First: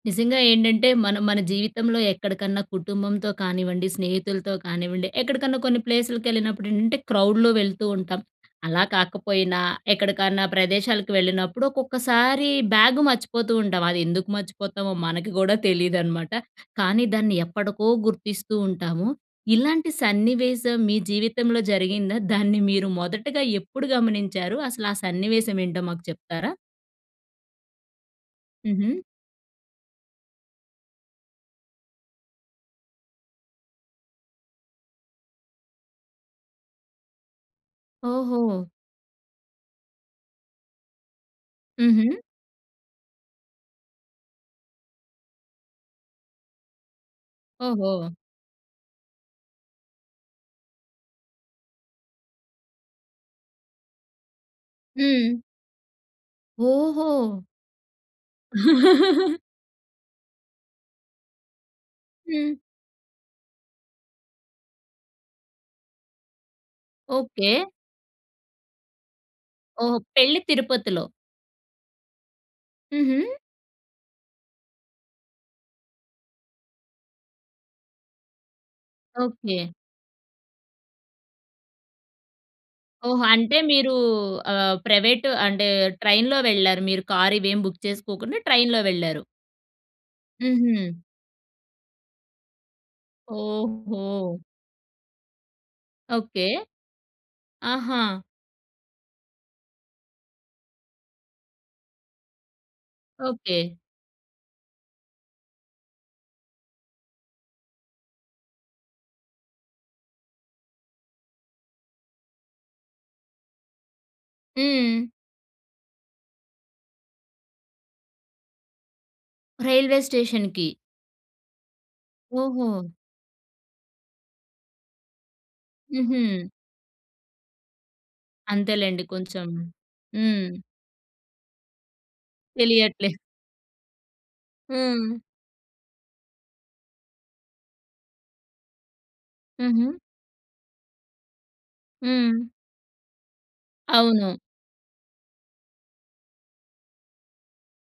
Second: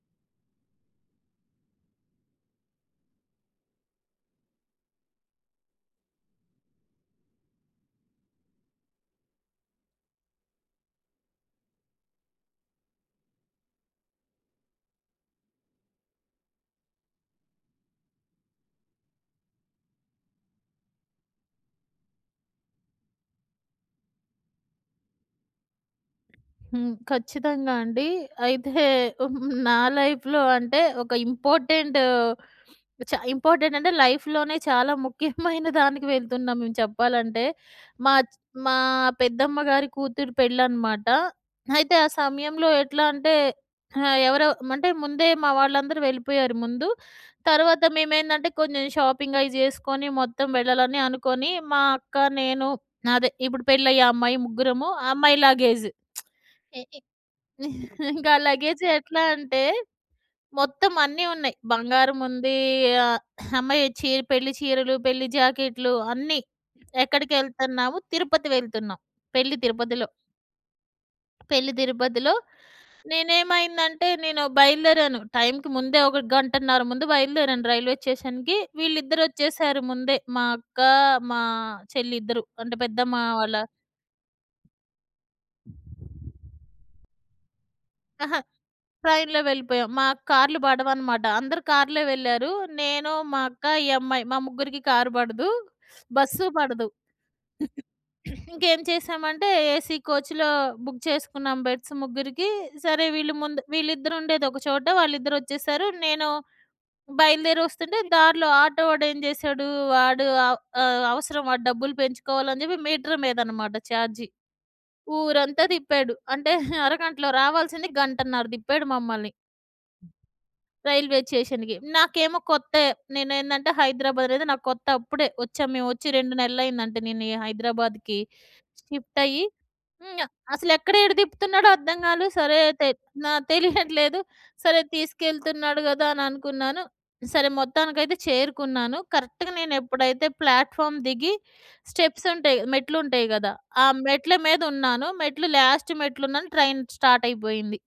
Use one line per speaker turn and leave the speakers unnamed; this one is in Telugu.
నిజంగా ఏంటంటే, మనం మన జీవితంలో ఎక్కడికన్నా కుటుంబంతో కానివ్వండి, స్నేహితులతో కానివ్వండి, ఎక్కడికన్నా కొన్ని ప్లేసులకి వెళ్ళినప్పుడు ఏంటంటే, క్రౌడ్‌లో వెళ్తూ ఉంటాం. అలా కాకపోయినా ఎక్కడికన్నా ప్రదేశాలకు వెళ్ళినప్పుడు ఒక్కొక్కసారి బ్యాగు మర్చిపోతూ ఉంటాం. అది ఎందుకు మర్చిపోతామో, మనకి కూడా తెలీదనమాట. కానీ దాన్ని ఎప్పటకో గుర్తిస్తూ ఉంటాము. ఇలాంటి సన్నివేశం మీ జీవితంలో జరిగిందా? దాన్ని మీరు మొదటగా ఎప్పుడు గమనించారు? అసలు ఆ సన్నివేశమెంటో మాకు చెప్తారా?
హ్మ్. ఖచ్చితంగా అండి. అయితే
హుహు.
హ్మ్, నా లైఫ్‌లో అంటే ఒక ఇంపార్టెంట్, చ ఇంపార్టెంట్ అంటే లైఫ్‌లోనే చాలా ముఖ్యమైన దానికి వెళ్తున్నాం మెం చెప్పాలంటే, మాచ్
ఓహో!
మా పెద్దమ్మ‌గారి కూతురు పెళ్ళనమాట. అయితే ఆ
హుహు.
సమయంలో ఎట్లా అంటే ఆహ్, ఎవరొ అంటే ముందే మా‌వాళ్ళందరూ వెళ్ళిపోయారు ముందు. తర్వాత
ఓహో!
మేమేందంటే, కొన్ని షాపింగయి చేసుకొని మొత్తం వెళ్ళాలని అనుకొని, మా అక్క, నేను, అదె ఇప్పుడు పెళ్ళయ్యే అమ్మాయి ముగ్గురము. ఆ అమ్మాయి
హ్మ్.
లగేజ్. ఎ ఎ
ఓహో!
ఇంకా లగేజ్ ఎట్లా అంటే, మొత్తం అన్నీ ఉన్నాయి. బంగారం
హ్మ్.
ఉంది. ఆహ్, అమ్మాయి చీర పెళ్ళి చీరలు, పెళ్ళి జాకెట్లు అన్నీ.
ఓకే.
ఎక్కడికెళ్తున్నాము? తిరుపతి వెళ్తున్నాం. పెళ్ళి
ఓహో!
తిరుపతిలో.
పెళ్ళి తిరుపతిలో.
పెళ్ళి తిరుపతిలో.
హుహు.
నేనేమైందంటే, నేను బయలుదేరాను. టైమ్‌కి ముందే ఒక గంటన్నర ముందు బయలుదేరాను రైల్వే స్టేషన్‌కి. విళ్ళిద్దరు
ఓకే.
వచ్చేసారు ముందే. మా అక్క, మా చెల్లి ఇద్దరు. అంటే, పెద్దమ్మ
ఓహో!
వాళ్ళ
అంటే మీరు ఆహ్, ప్రైవేటు అంటే ట్రైన్‌లో వెళ్ళారు మీరు. కార్ ఇవేమి బుక్
అహ!
చేసుకోకుండా ట్రైన్‌లో వెళ్ళారు.
ట్రైన్‌లో వెళ్ళిపోయాం. మాకు కార్‌లు
హుహు.
పడవనమాట. అందరూ కార్‌లో వెళ్ళారు. నేను, మా అక్క, ఈ అమ్మాయి మా
ఓహో!
ముగ్గురికి కార్ పడదు,
ఓకే.
బస్సు పడదు.
ఆహా!
ఇంకేంచేశామంటే, ఏసీ కోచ్‌లో బుక్ చేసుకున్నాం బెడ్స్ ముగ్గురికి. సరే వీళ్ళు ముందు
ఓకే.
వీళ్ళిద్దరుండేది ఒకచోట. వాళ్ళిద్దరొచ్చేసారు. నేను బయలుదేరి వస్తుంటే, దారిలో ఆటో వాడు ఏంజెసాడు, వాడు ఆహ్, ఆహ్, అవసరం వాడు డబ్బులు పెంచుకోవాలని చెప్పి మీటర్ మీద అనమాట ఛార్జి.
హ్మ్.
ఊరంతా తిప్పాడు. అంటే, అరగంటలో రావాల్సింది గంటన్నర తిప్పాడు మమ్మల్ని.
రైల్వే స్టేషన్‌కి.
రైల్వేచేషన్‌కి. నాకేమో కొత్తె.
ఓహొ!
నేనేందంటే హైదరాబాద్ అనేది నాకు కొత్త. ఇప్పుడే వచ్చాము. మేము వచ్చి 2
హుహు.
నెలలు అయిందంటే నేను ఈ హైదరాబాద్‌కి.
అంతేలెండి.
షిఫ్ట్ అయ్యి
కొంచెం.
హ్మ్.
హ్మ్.
అసలు ఎక్కడ ఏడ తిప్పుతున్నాడో అర్థంకాలే. సరే అయితే
తెలియట్లేదు.
న తెలియట్లేదు. సరే
హ్మ్.
తీసుకెళ్తున్నాడు కదా అని అనుకున్నాను. సరే మొత్తానికైతే చేరుకున్నాను. కరెక్ట్‌గా
హుహు.
నేనెప్పుడైతే ప్లాట్‌ఫార్మ్ దిగి, స్టెప్స్
హ్మ్.
ఉంటాయి. మెట్లు ఉంటయి కదా! ఆ మెట్ల
అవును.
మీద ఉన్నాను మెట్లు లాస్ట్ మెట్లు ఉన్నాను. ట్రైన్ స్టార్ట్ అయిపోయింది.